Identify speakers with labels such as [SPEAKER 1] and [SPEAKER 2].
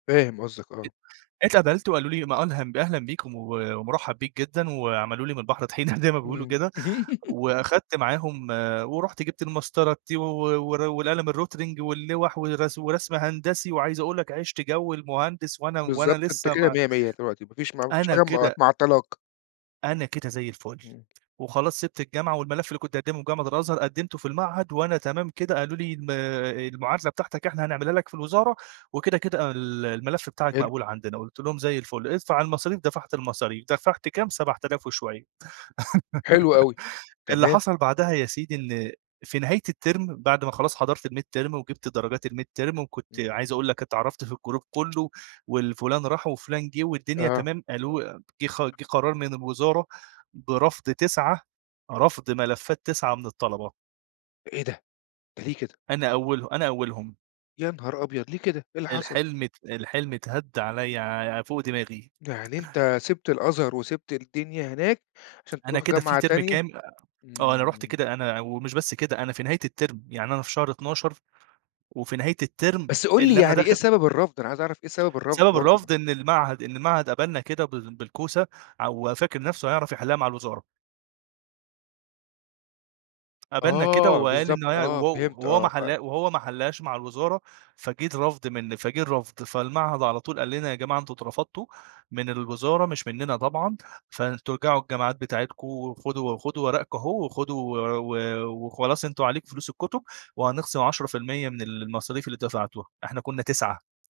[SPEAKER 1] فاهم قصدك، آه.
[SPEAKER 2] [unintelligible] اتقبلت وقالوا لي ما ألهم أهلًا بيك و ومرحَّب بيك جدًا، وعملوا لي من البحر طحينة زي ما بيقولوا
[SPEAKER 1] إمم.
[SPEAKER 2] كده، وأخدت معاهم ورُحت جِبت المسطرة الT و ور والقلم الRotring واللوَح والغسو ورسم هندسي وعايز أقول لك عِشت جو المهندس، وأنا وأنا
[SPEAKER 1] بالضبط، أنت
[SPEAKER 2] لسّه
[SPEAKER 1] كده
[SPEAKER 2] ما
[SPEAKER 1] مَيَّة مِيَّة دلوقتي ما فيش ما ما فيش
[SPEAKER 2] أنا
[SPEAKER 1] حاجة مع
[SPEAKER 2] كده
[SPEAKER 1] معطّلاك.
[SPEAKER 2] أنا كده زي الفُل،
[SPEAKER 1] إمم.
[SPEAKER 2] وخلاص سِبت الجامعة، والملف اللي كنت هاقدّمه في جامعة الأزهر قدّمته في المعهد، وأنا تمام كده قالوا لي الما آآ، المعادلة بتاعتك إحنا هنعملها لك في الوزارة، وكده، كده أنا ال الملف بتاعك
[SPEAKER 1] حلو.
[SPEAKER 2] مقبول عندنا، قُلت لهم زي الفُل، ادفع المصاريف، دفَعت المصاريف، دفَعت كام؟ 7000 وشوية،
[SPEAKER 1] حلو أوي،
[SPEAKER 2] اللي
[SPEAKER 1] تمام.
[SPEAKER 2] حصَل بعدها يا سيدي، إن في نهاية التِرم بَعد ما خلاص حضَرت الميد تِرم وجِبت درجات الميد تِرم وكنت
[SPEAKER 1] إمم.
[SPEAKER 2] عايز أقول لك اتعرَفت في الجروب كلّه والفلان راح وفلان جِه، والدنيا
[SPEAKER 1] آه.
[SPEAKER 2] تمام، ألو جه خ جه قرار من الوزارة برَفض 9 رَفض ملفات 9 من الطَلَبة.
[SPEAKER 1] إيه ده! ده ليه كده؟
[SPEAKER 2] أنا أوله أنا أولهم.
[SPEAKER 1] يا نهار أبيض، ليه كده؟َ! إيه اللي حصل؟
[SPEAKER 2] الحلم ات الحلم اتهد عليَّ ع فوق دماغي.
[SPEAKER 1] يعني أنت سِبت الأزهر، وسِبت الدنيا هناك، عشان
[SPEAKER 2] أنا
[SPEAKER 1] تروح
[SPEAKER 2] كده في
[SPEAKER 1] جامعة
[SPEAKER 2] تِرم
[SPEAKER 1] تانية!
[SPEAKER 2] كام آه، أنا رُحت
[SPEAKER 1] إمم.
[SPEAKER 2] كده أنا ومش بس كده أنا في نهاية التِرم، يعني أنا في شهر 12 وفي نهاية التِرم
[SPEAKER 1] بس قُل لي
[SPEAKER 2] اللي أنا
[SPEAKER 1] يعني إيه
[SPEAKER 2] داخل
[SPEAKER 1] سبب الرَفض؟ أنا عايز أعرف إيه سبب الرَفض
[SPEAKER 2] سبب
[SPEAKER 1] برضه.
[SPEAKER 2] الرَفض إن المعهد إن المعهد قَبَلنا كده بال بالكوسة ع وفاكر نَفسُه هيعرف يحلّها مع الوزارة. قَبَلنا كده
[SPEAKER 1] آه،
[SPEAKER 2] وقال
[SPEAKER 1] بالضبط،
[SPEAKER 2] إن هي و
[SPEAKER 1] آه فهمت
[SPEAKER 2] وهو ما
[SPEAKER 1] آه ف
[SPEAKER 2] حلّا وهو ما حلّهاش مع الوزارة، فجِه الرَفض من فجِه الرَفض، فالمعهد على طول قال لنا يا جماعة أنتم اترفضتوا، من الوزارة مش مننا طبعًا، فأنتم ارجعوا الجامعات بتاعتكم، وخدوا وخدوا ورقكم أهو وخدوا و و وخلاص أنتم عليكم فلوس الكُتُب، وهنخصِم 10% من المصاريف اللي دفعتوها، إحنا كنّا 9